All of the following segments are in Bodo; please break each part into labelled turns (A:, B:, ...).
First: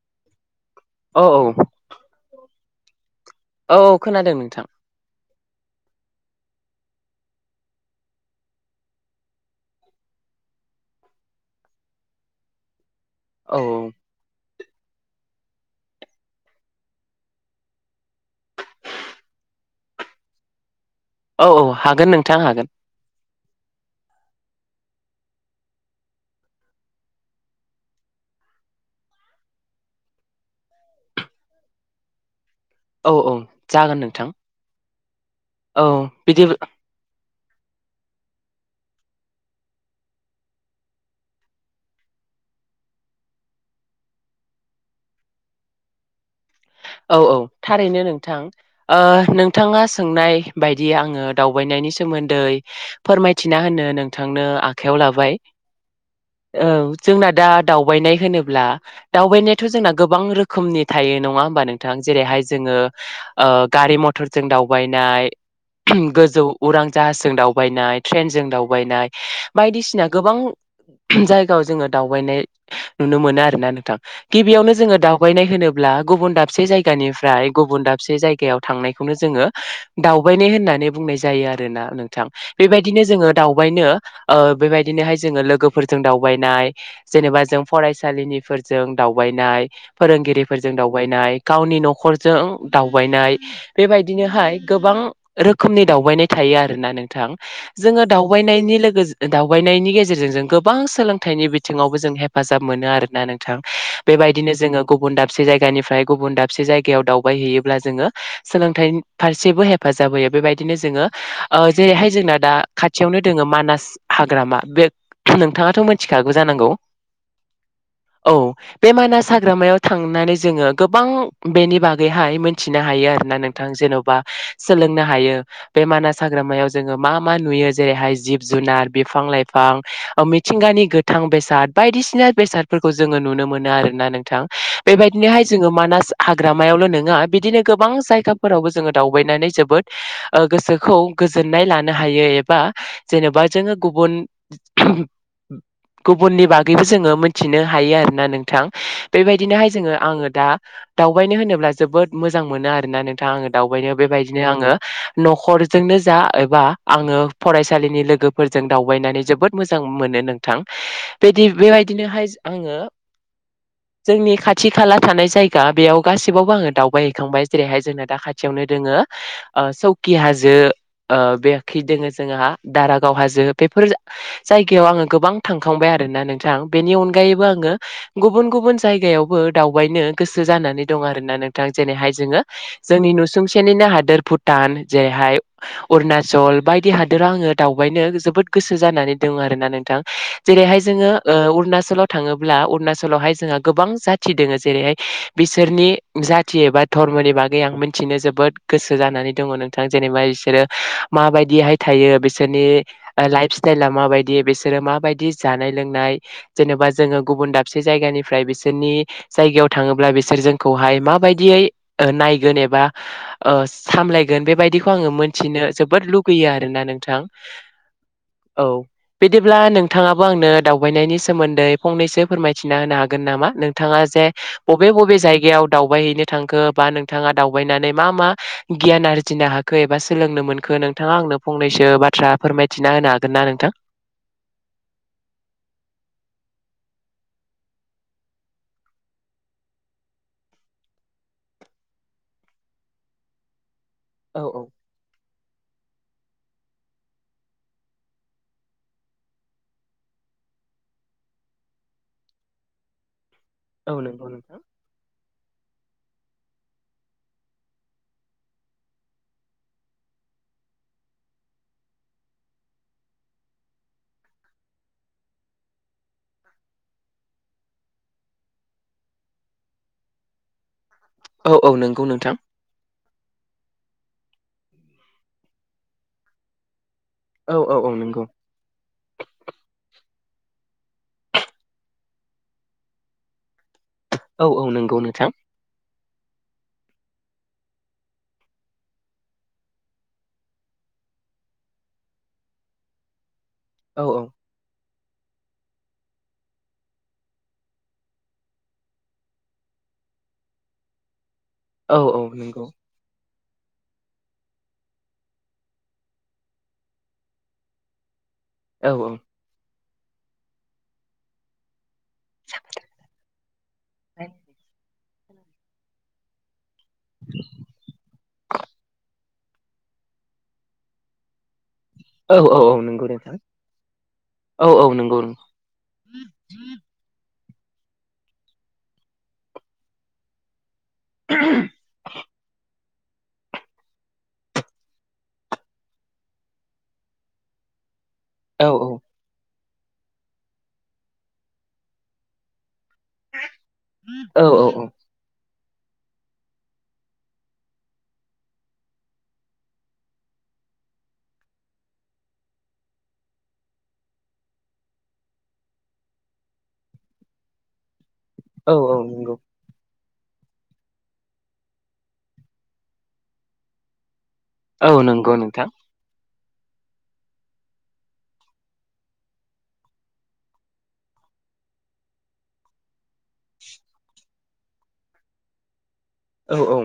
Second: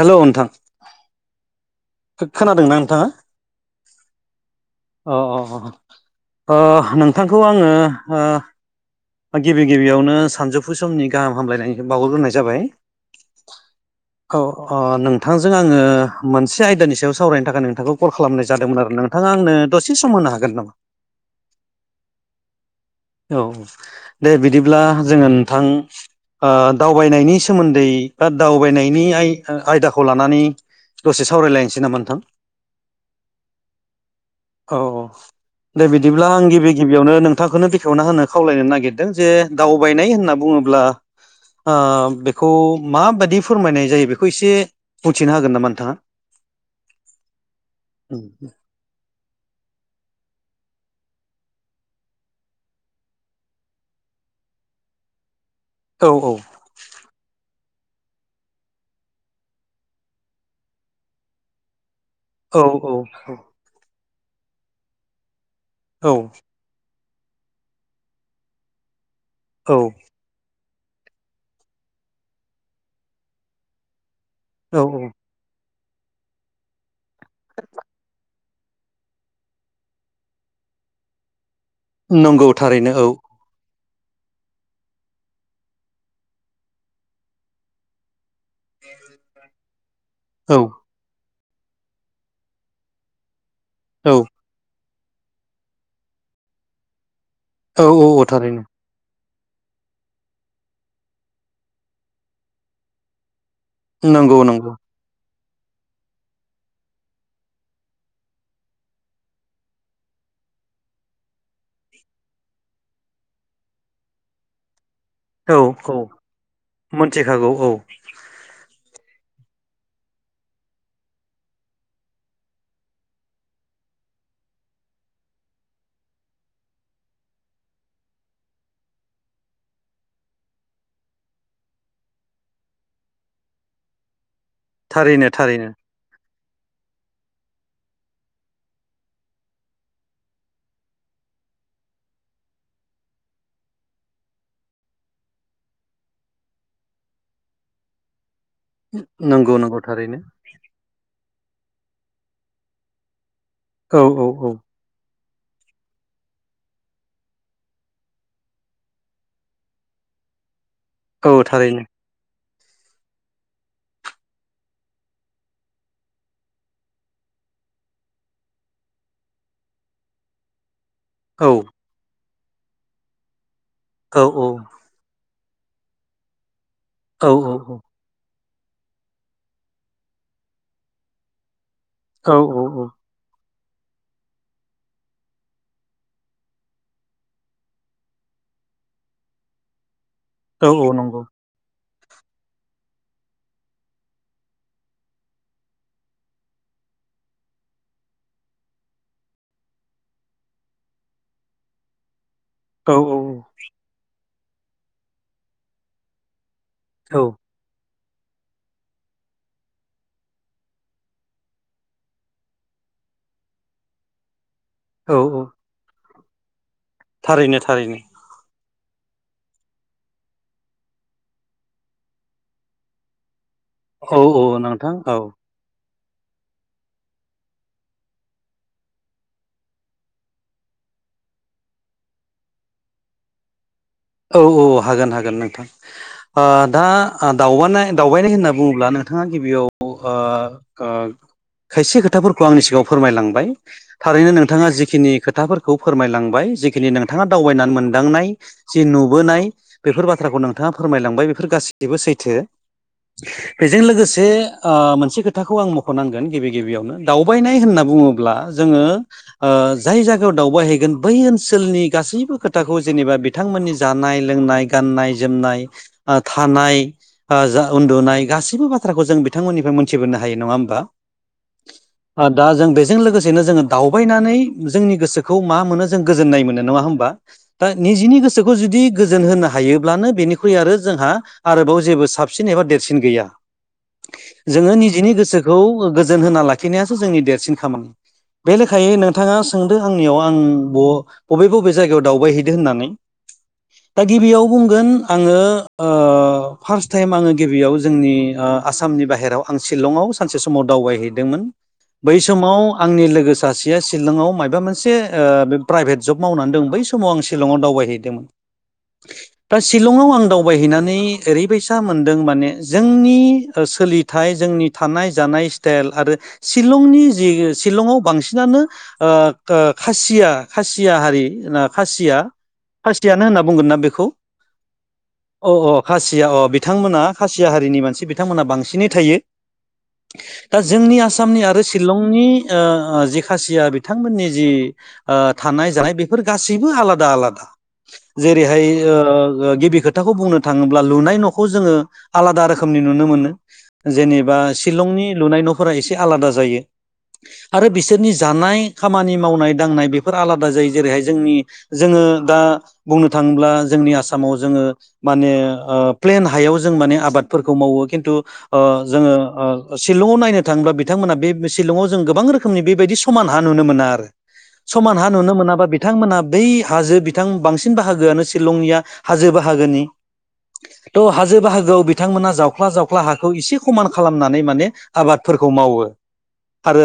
A: हेल' नोंथां।
B: औ
A: खो-खोनादोंना नोंथाङा
B: औ औ खोनादों नोंथां
A: अ अ अ। ओ नोंथांखौ आङो ओ गिबि गिबियावनो सानजौफु समनि गाहाम हामलायनाय बावहरग्रोनाय जाबाय।
B: औ
A: औ अ नों थांजों आङो मोनसे आयदानि सायाव सावरायनो थाखाय नोंथांखौ कल खालामनाय जादोमोन आरो नोंथाङा आंनो दसे सम हो नो हागोन नामा?
B: औ औ हागोन नोंथां हागोन।
A: औ दे बिदिब्ला जोङो नोंथां ओ दावबायनायनि सोमोन्दै बा दावबायनायनि आय-आयदाखौ लानानै दसे सावरायलायनोसै नामा नोंथां?
B: औ औ जागोन नोंथां।
A: औ औ
B: औ
A: दे बिदिब्ला
B: बिदि
A: आं गिबि गिबियावनो नोंथांखोनो बे खेवना होनो खावलायनो नागिरदों जे दावबायनाय होनना बुङोब्ला ओ बेखौ माबायदि फोरमायनाय जायो बेखौ एसे बुंथिना होगोन नामा नोंथाङा? [unintelligible]
B: औ औ थारैनो नोंथां ओ नोंथाङा सोंनाय बायदि आङो दावबायनायनि सोमोन्दै फोरमायथिना होनो नोंथांनो आखाइआव लाबाय। औ जोंना दा दावबायनाय होनोब्ला दावबायनायाथ' जोंना गोबां रोखोमनि थायो नङा होमबा नोंथां? जेरैहाय
A: औ
B: जोङो ओ गारि मथरजों दावबायनाय
A: औ
B: गोजौ उरां जाहासजों दावबायनाय ट्रेनजों दावबायनाय
A: औ
B: बायदिसिना गोबां जायगायाव जोङो दावबायनाय नुनो मोनो आरोना नोंथां। गिबियावनो
A: औ
B: जोङो
A: औ
B: दावबायनाय होनोब्ला गुबुन दाबसे जायगानिफ्राय गुबुन दाबसे जायगायाव थांनायखौनो जोङो दावबायनाय होननानै बुंनाय जायो आर रोना नोंथां
A: नंगौ थारैनो
B: बेबायदिनो
A: औ
B: जोंङो दावबायनो ओ बेबायदिनोहाय जोंङो लोगोफोरजों दावबायनाय जेनेबा जों फरायसालिनि फोरजों दावबायनाय
A: औ
B: फोरोंगिरिफोरजों दावबायनाय गावनि न'खरजों दावबायनाय
A: औ
B: बेबायदि नोहाय गोबां रोखोमनि दावबायनाय थायो आरोना नोंथां
A: औ
B: जोंङो
A: औ औ थारैनो
B: दावबायनायनि लोगो जो दावबायनायनि गेजेरजों जों गोबां सोलोंथाइनि बिथिंङावबो जों हेफाजाब मोनो आरोना नों थां
A: नंगौ
B: बेबायदिनो
A: नंगौ
B: जोंङो गुबुन दाबसे जायगानिफ्राय गुबुन दाबसे जायगायाव दावबायहैयोब्ला जोंङो सोलोंथाइ फारसेबो हेफाजाब होयो बेबायदिनो जोंङो जेरैहाय जोंना दा खाथियावनो दोंङो मानास हाग्रामा बे
A: औ
B: नोंथांङाथ'
A: औ
B: मिथिखागौ जानांगौ
A: मोनथिखागौ औ
B: औ बे मानास हाग्रामायाव थांनानै जोंङो गोबां बेनि बागैहाय मिथिनो हायो आरोना नोंथां जेन'बा सोलोंनो हायो मानास हाग्रामायाव जोंङो मा मा नु जेरैहाय जिब जुनार बिफां लाइफां मिथिंगानि नि गोथां बेसाद बायदिसिना बेसादफोरखौ जोंङो नुनो मोनो आरोना नोंथां
A: थारैनो
B: बेबायदिनोहाय
A: थारैनो
B: जोंङो मानास हाग्रामायावल' नङा बिदिनो गोबां जायगाफोरावबो जोंङो दावबायनानै जोबोद गोसोखौ गोजोननाय लानो हायो एबा जेनेबा जोंङो गुबुन गुबुननि बागैबो जोंङो मोनथिनो हायो आरोना नोंथां
A: नंगौ
B: बेबायदिनोहाय
A: नंगौ
B: जोंङो
A: थारैनो
B: आंङो दावबायनो होनोब्ला जोबोद मोजां मोनो आरोना नोंथाङा आंङो दावबायनोाव
A: औ औ
B: बेबायदिनो
A: औ
B: आंङो न'खरजोंनो जा एबा आङो फरायसालिनि लोगोफोरजों दावबायनानै जोबोद मोजां मोनो नोंथां
A: औ थारैनो
B: बेबायदिनोहाय आंङो जोंनि खाथि खाला थानाय जायगा बेयाव गासिबावबो आङो दावबायहैखांबाय जेरैहाय जोंना दा खाथियावनो दोङोौ सखि हाजो
A: औ
B: बेखि दोंङो जोंहा दारागाव हाजो बेफोर
A: औ औ
B: जायगायाव आंङो गोबां थांखांबाय आरोना नोंथां बेनि
A: औ
B: अनगायैबो आंङो गुबुन गुबुन जायगायावबो दाउ दावबायनो गोसो जाना दं आरोना नोंथां जेरै हायो
A: औ
B: जोंङों नुसुंसेनिनो हादोर भुटान जेरैहाय अरुणाचल बायदि हादोराव आंङो दावबायनो जोबोद गोसो जानानै दं आरोना नोंथां
A: औ
B: जेरैहाय
A: औ
B: जोंङो
A: नंगौ
B: अरुणाचलाव थांङोब्ला अरुणाचलावहाय जोंहा गोबां जाथि दोंङो जेरैहाय बिसोरनि जाथि एबा धर्मनि बागै आं मिथिनो जोबोद गोसो जानानै दंङ नोंथां जेनेबा बिसोरो माबायदिहाय थायो बि बिसोरनि
A: औ औ औ
B: लाइफ स्टाइला माबायदि बिसोरो माबायदि जानाय लोंनाय जेनेबा
A: औ
B: जोंङो गुबुन दाबसे जायगानिफ्राय बिसोरनि जायगायाव थाङोब्ला बिसोर जोंखौहाय माबायदियै नायगोन एबा सामलायगोन बेबायदि बिखौ आंङो
A: औ औ
B: मोनथिनो जोबोद लुुबगैयो आरोना नोंथां
A: थारैनो थारैनो
B: औ बिदिब्ला नोंथांङाबो आंनो दावबायनायनि सोमोन्दै फंनैसो फोरमायथिना होनो हागोन नामा नोंथांङा
A: औ औ
B: बबे
A: नोंथां औ
B: बबे जायगायाव दाव दावबायहैनो थांखो बा नोंथाङा दावबायनानै मा मा गियान आरजिनो हाखो एबा सोलोंनो मोनखो नों नोंथांङा आंनो फंनैसो बाथ्रा फोरमायथिना होनो हागोन ना नोंथां
A: औ औ हागोन हागोन नोंथां दा दावबाय दावबायनाय होनना बुंङोब्ला नों नोंथांङा गिबियाव खायसे खोथाफोरखौ आंनि सिगांङाव फोरमायलांबाय थारैनो
B: औ औ
A: नोंथांङा जिखिनि खोथाफोरखौ फोरमायलांबाय जिखिनि नोंथांङा दावबायनानै मोनदांनाय जि नुबोनाय बेफोर बाथ्राखौ नोंथांङा फोरमायलांबाय बेफोर गासैबो सैथो बेजों
B: औ
A: लोगोसे
B: नंगौ नोंथां
A: मोनसे खोथा खोथाखौ आं मख'नांगोन गिबि गिबियावनो दावबायनाय होनना बुङोब्ला जोङो ओ जाय जायगायाव दावबायहैगोन बै ओनसोलनि गासैबो खोथाखौ जेनेबा बिथांमोननि जानाय लोंनाय गाननाय जोमनाय ओ थानाय जा उन्दुनाय गासैबो बाथ्राखौ जों बिथांमोननिफ्राय मोनथिबोनो हायो। नङा होमबा
B: औ औ नंगौ
A: ओक्
B: नोंथां
A: दा जों बेजों लोगोसे जेननो जोङो दावबायनानै जोंनि गोसोखौ मा मोनो जों गोजोननाय मोनो नङा होमबा
B: औ
A: दा
B: औ औ
A: निजिनि
B: नंगौ
A: गोसोखौ जुदि गोजोन होनो हायोब्लानो बेनिख्रुइ आरो जोंहा आरोबाव जेबो साबसिन एबा देरसिन गैया।
B: औ औ
A: जोङो
B: नंगौ
A: निजेनि
B: नोंथां
A: गोसोखौ गोजोन होना लाखिनायासो जोंनि देरसिन खामानि। बे लेखायै नोंथाङा सोंदों आंनियाव आं बबे बबे जायगायाव दावबायहैदों होननानै दा
B: औ
A: गिबियाव बुंगोन आङो ओ फार्स्ट टाइम ओ आङो गिबियाव जोंनि आसामनि बाहेराव आं शिलंआव सानसे समाव दावबायहैदोंमोन
B: औ
A: बै
B: औ
A: समाव
B: नंगौ
A: आंनि लोगोसे सासेया सिलं आव माइबा मोनसे ओ प्राइभेट जब मावनानै दं बै समाव आं सिलंआव दावबायहै
B: औ औ।
A: सिलंआव आं दावबाय हैनानै ओरै बायसा मोनदों माने जोंनि सोलिथाइ जोंनि थानाय जानाय स्टाइल आरो शिलंनि जि शिलंआव बांसिनानो ओ ओ खासिया खासिया हारि खासिया
B: औ औ औ नंगौ
A: खासियानो
B: नोंथां
A: होनना बुंगोन ना बेखौ
B: औ औ नंगौ
A: अ अ खासिया अ बिथांमोना खासि सिया हारिनि मानसि बिथां मोना बांसिनै थायो। दा जोंनि आसामनि आरो शिलंनि ओ जि खासिया बिथां मोननि जि ओ थानाय जानाय बेफोर गासैबो आलादा आलादा।
B: औ
A: जेरैहाय ओ गिबि खोथाखौ बुंनो थाङोब्ला लुनाय न'खौ जोङो आलादा रोखोम रोखोमनि नुनो मोनो जेनेबा
B: औ औ औ
A: शिलंनि लुनाय न'फोरा एसे आलादा जायो। आरो बिसोरनि जानाय खामानि मावनाय दांनाय बेफोर आलादा जायो जेरै हाय जोंनि जोङो ओ दा बुंनो थाङोब्ला जोंनि आसामाव जोङो माने ओ प्लेन हायाव जों माने आबाद फोरखौ औ खिन्थु ओ
B: औ औ
A: जोंङो
B: नंगौ
A: ओ सि शिलंआव नायनो थाङोब्ला बिथां मोना बे शिलंआव जों गोबां रोखोमनि बेबायदि समान हा नुनो मोना आरो।
B: औ
A: समान हा नुनो
B: नंगौ
A: मोनाबा
B: नोंथां
A: बिथांमोना बै हाजो बिथां बांसिन बाहागो आनो शिलंनिया हाजो बाहागोनि। थ' हाजो बाहागोआव बिथांमोना जावख्ला जावख्ला हाखौ एसे खमान खालामनानै माने आबादफोर फोरखौ मावो
B: औ औ
A: आरो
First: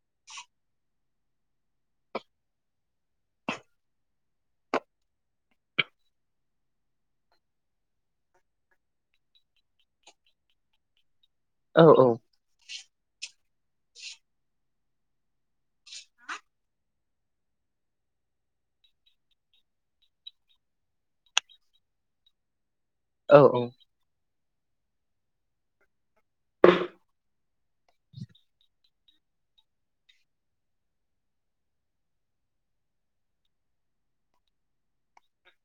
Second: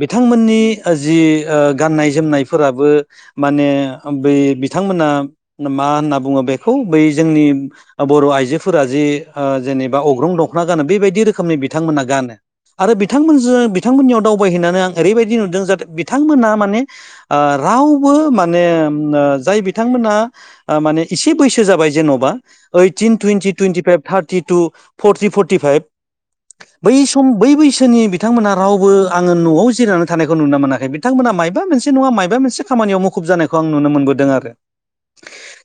A: बिथां मोननि जि ओ गाननाय जोमनाय फोराबो माने बै बिथां मोना मा होनना बुङो बेखौ बै जोंनि बर' आइजो फोरा जि ओ जेनेबा अग्रं दख'ना गानो बेबायदि रोखोमनि
B: औ औ
A: बिथांमोना गानो। आरो बिथां मोनजों बिथां मोननियाव दावबाय हैनानै आं ओरै बायदि नुदों जाहाथे बिथां मोनहा माने ओ रावबो माने ओ जाय बिथां मोना माने एसे बैसो जाबाय जेन'बा eighteen twenty twenty five thirty two forty forty five बै सम बै बै इसोरनि बिथांमोना रावबो आङो न'आव जिरायनानै थानायखौ नुनो मोनाखै बिथांमोना मायबा मोनसे नङा मायबा मोनसे खामानियाव मुखुब जानायखौ आं नुनो मोनबोदों आरो।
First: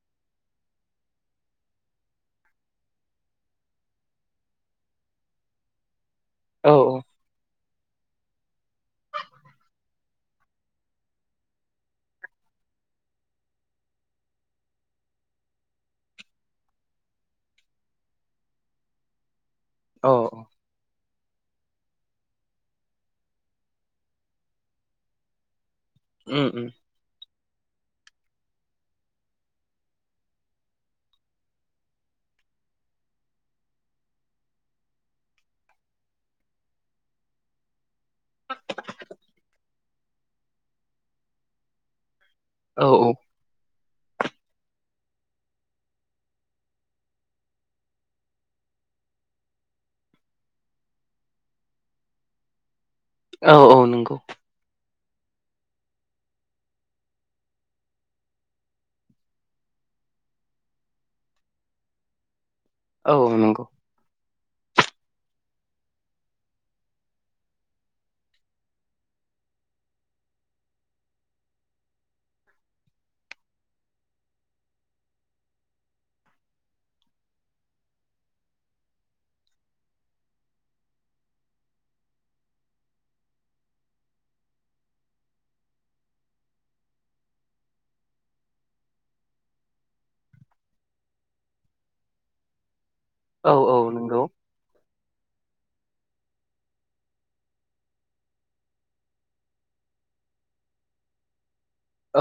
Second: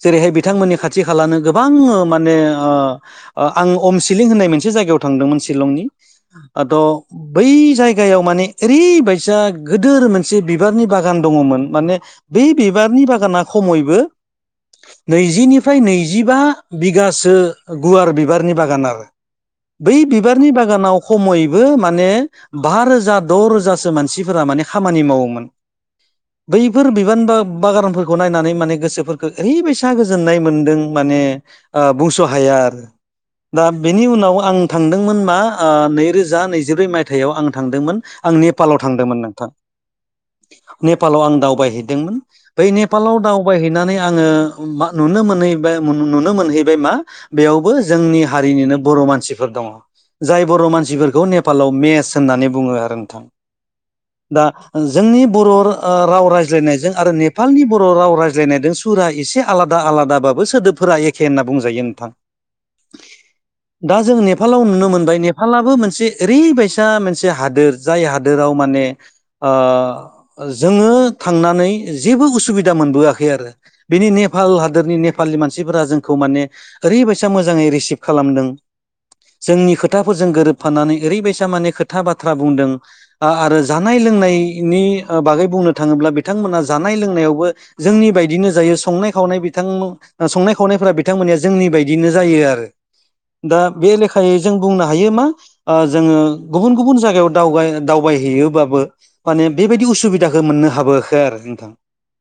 A: जेरै हाय बिथांमोननि खाथि खालानो गोबां माने आं अमसिलिं होननाय मोनसे जायगा थांदों मोन सिलंनि आं
B: औ
A: ट बै जायायाव माने ओरै बायसा गोदोर मोनसे बिबारनि बागान दङ मोन माने बे बिबार बारनि बागाना खमैबो नैजि निफ्राय नैजिबा बिगासो गुवार बिबारनि बागान आरो। बै
B: औ
A: बिबारनि बागानाव खमैबो माने बा रोजा द' रोजा सो मानसि फोरा माने खामानि मावोमोन।
B: उम उम
A: बैफोर बिबान बा बागानफोर गनायनानै माने गोसो फोरखौ ओ गोसोफोरखौ ओरै बायसा गोजोननाय मोन्दों माने बुंस' हाया आरो। दा बेनि उनाव आं थांदोंमोन मा नैरोजा नैजिब्रै मायथाइयाव आं थांदोंमोन। आं नेपालाव थांदों मोन नोंथां। नेपालाव आं दावबाय हैदोंमोन।
B: औ
A: नेफालाव दावबाय हैनानै आङो मा नुनो मोनहै बाय नुनो मोनहै बाय मा बेयावबो जोंनि हारिनिनो बर'। मानसि फोर दङ जाय बर' मानसि फोरखौ नेपालाव मेस होननानै बुङो आरो। नोंथां
B: औ औ नंगौ।
A: दा जोंनि बर' ओ राव रायज्लाय नायजों आरो नेपालनि बर' बर' राव रायज्लाय नायजों सुरा एसे आलादा आलादा बाबो सोदोबफोरा एखे होनना बुंजायो नोंथां।
B: औ नंगौ।
A: दा जों नेपालाव नुनो मोनबाय नेपालाबो मोनसे ओरै बायसा मोनसे हादोर जाय हादोराव माने ओ जोङो थांनानै जेबो उसुबिदा सुबा मोनबोआखै आरो बिनि नेपाल हादोरनि नेपालनि मानसिफोरा जोंखौ माने ओरैबायसा मोजाङै रिसिभ खालामदों। जोंनि खोथाफोरजों गोरोबफानानै ओरैबायसा माने खोथा बाथ्रा बुंदों आरो जानाय लोंनायनि बागै बुंनो थाङोब्ला बिथांमोना जानाय लोंनायावबो। जोंनि बायदिनो जायो संनाय खावनाय बिथांमोन संनाय खावनायफोरा बिथांमोनया जोंनि बायदिनो आरो।
B: औ
A: दा
B: औ
A: बे
B: नंगौ
A: लेखायै जों बुंनो हायो मा। जोङो गुबुन गुबुन जायगायावाव दावबायहैयोबाबो माने बेबायदि उसुबिदाखौ, बेखौ मोननो हाबोआखै आरो नोंथां
B: औ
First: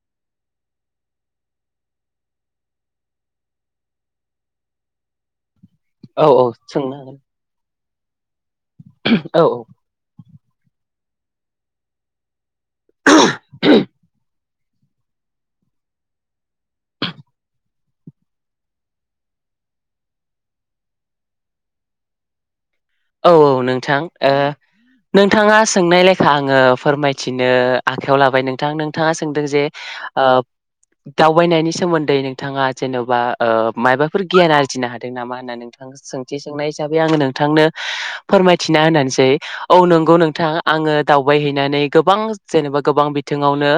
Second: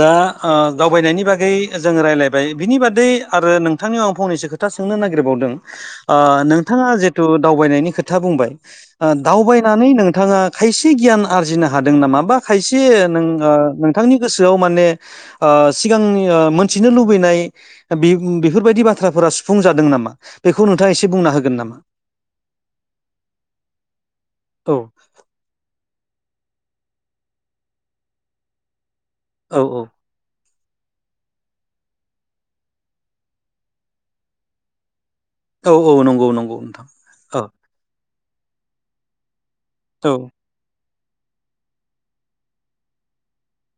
A: दा ओ दावबायनायनि बागै जोङो रायज्लायबाय बिनि बादै आरो नोंथांनियाव आं फंनैसो खोथा खोथा सोंनो नागिरबावदों
B: औ औ
A: नोंथाङा
B: सोंनो हागोन
A: जिथु दावबायनायनि खोथा बुंबाय।
B: औ
A: दावबायनानै नोंथाङा खायसे गियान आरजिनो हादों नामा बा खायसे नों ओ नोंथांनि गोसो गोसोखां माने ओ सिगांनि मोनथिनो लुबैनाय बि बेफोरबायदि बाथ्राफोरा सुफुंजादों नामा बेखौ नोंथाङा एसे बुंना होगोन नामा?
B: औ औ नोंथां ओ
A: औ
B: नोंथाङा सोंनाय लेखा आङो फोरमायथिनो आखायाव लाबाय नोंथां नोंथाङा सोंदों
A: औ
B: जे
A: औ
B: ओ दावबायनायनि सोमोन्दै नोंथाङा जेन'बा ओ माबाफोर गियान आरजिनो हादों नामा होननानै
A: औ
B: नोंथां
A: औ नंगौ
B: सोंथि
A: नंगौ
B: सोंनाय
A: नोंथां
B: जाबाय आङो
A: औ
B: नोंथांनो फोरमायथिना होननानैसै। औ नंगौ नोंथां आङो दावबायहैनानै गोबां जेनेबा गोबां बिथिङावनो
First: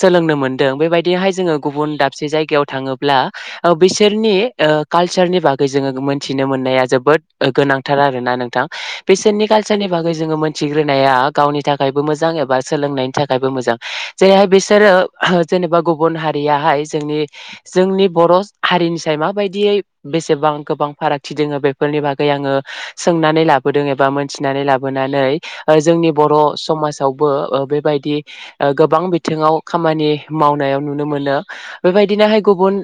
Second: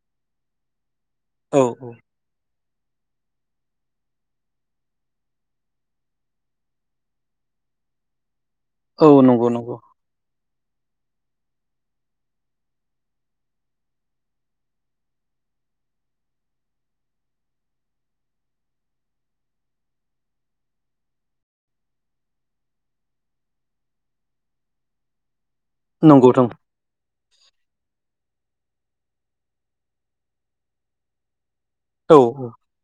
B: सोलोंनो मोनदों बेबायदि। बिहाय जोङो
A: औ
B: गुब
A: औ
B: दसे जायगायाव थाङोब्ला बिसोरनि कालचारनि बागै जोङो मोनथिनो मोननाया जोबोद गोनांथार। ना आरो ना नोंथां
A: औ
B: बिसोरनि
A: नंगौ नंगौ
B: कालसारनि बागै जोंङो मोन दिथिग्रोनाया गावनि थाखायबो मोजां एबा सोलोंनायनि थाखायबो मोजां जेरैहाय बिसोरो जेनेबा गुबुन हारियाहाय जोंनि जोंनि बर' हारिनि साइ माबायदियै बेसेबां गोबां फारागथि दङो बेफोरनि बागै आङो। सोंनानै लाबोदों एबा मोनथिनानै लाबोनानै जोंनि
A: नंगौ
B: बर'
A: नोंथां
B: समाज थवबो बेबायदि गोबां बिथिङाव खामानि मावनायाव नुनो मोनो।
A: औ
B: बेबायदिनोहाय
A: औ
B: गुबुन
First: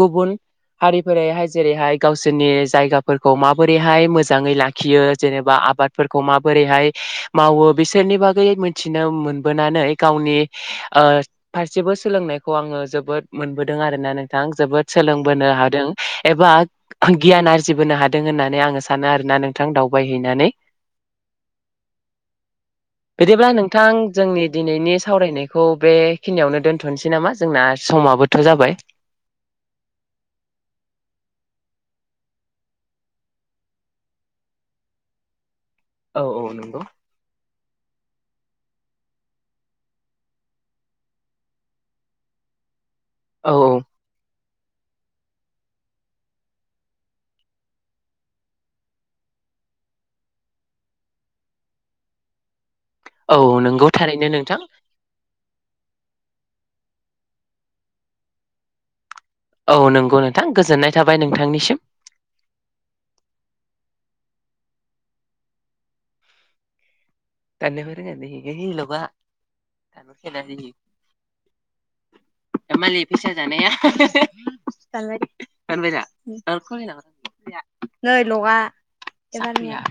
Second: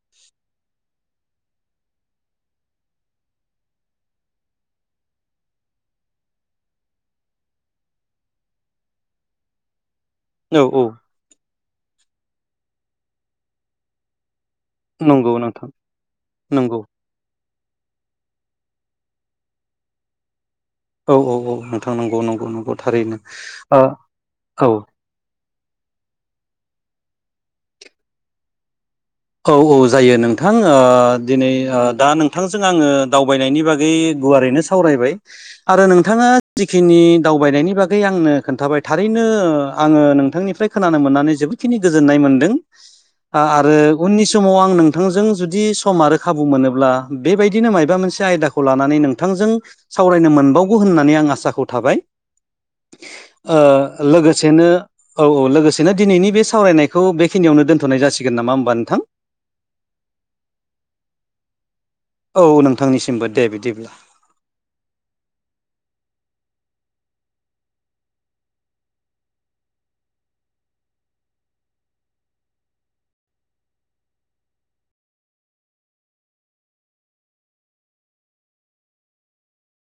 B: गुबुन हारिफोरैहाय जेरैहाय गावसोरनि जायगाफोरखौ माबोरैहाय मोजं मोजाङै लाखियो जेनेबा आबादफोरखौ माबोरैहाय मावो बिसोरनि बागै मिथिनो मोनबोनानै गावनि
A: औ औ
B: ओ फारसेबो सोलोंनायखौ आङो जोबोद मोनबोदों आरोना न बिथां जोबोद
A: नंगौ
B: सोलोंबोनो
A: नोंथां
B: हादों एबा
A: नंगौ
B: गियान आरजिबोनो हादों होननानै आङो सान सानो आरो ना नोंथां दावबाय हैैनानै।
A: औ औ औ नोंथां नंगौ नंगौ नंगौ थारैनो
B: बिदिब्ला
A: ओ
B: नोंथां जोंनि
A: औ
B: दिनैनि सावरायनाय खौ बेखिनियावनो दोनथ'नसै नामा जोंना समाबोथ' जाबाय
A: औ औ जायो नोंथां ओ दिनै ओ दा नोंथांजों आङो दावबायनायनि बागै गुवारैनो सावरायबाय आरो
B: औ
A: नोंथाङा
B: नंगौ
A: जिखिनि दावबायनायनि बागै आंनो खोन्थाबाय थारैनो आङो नोंथांनिफ्राय खोनानो मोननानै जोबोदखिनि गोजोननाय मोनदों। आ
B: औ
A: आरो उननि समाव आं नोंथांजों जुदि सम आरो खाबु मोनोब्ला बेबायदिनो मायबा मोनसे आयदाखौ लानानै नोंथांजों सावरायनो मोनबावगौ होननानै आं आसाखौ थाबाय
B: औ औ नंगौ
A: ओ
B: थारैनो नोंथां
A: लोगोसेनो औ औ लोगोसेनो दिनैनि बे सावरायनायखौ बेखिनियावनो दोनथ'नाय जासिगोन नामा होमबा नोंथां?
B: औ नोंगौ नोंथां गोजोननाय थाबाय नोंथांनिसिम
A: औ नोंथांनिसिमबो दे बिदिब्ला
B: [unintelligible]
A: [inaudible]
B: मानलि फैसा जानाया [unintelligible] दानबायदे दानबायदा ओम ओ खुलिनो हागोन नै लगआ [unintelligible]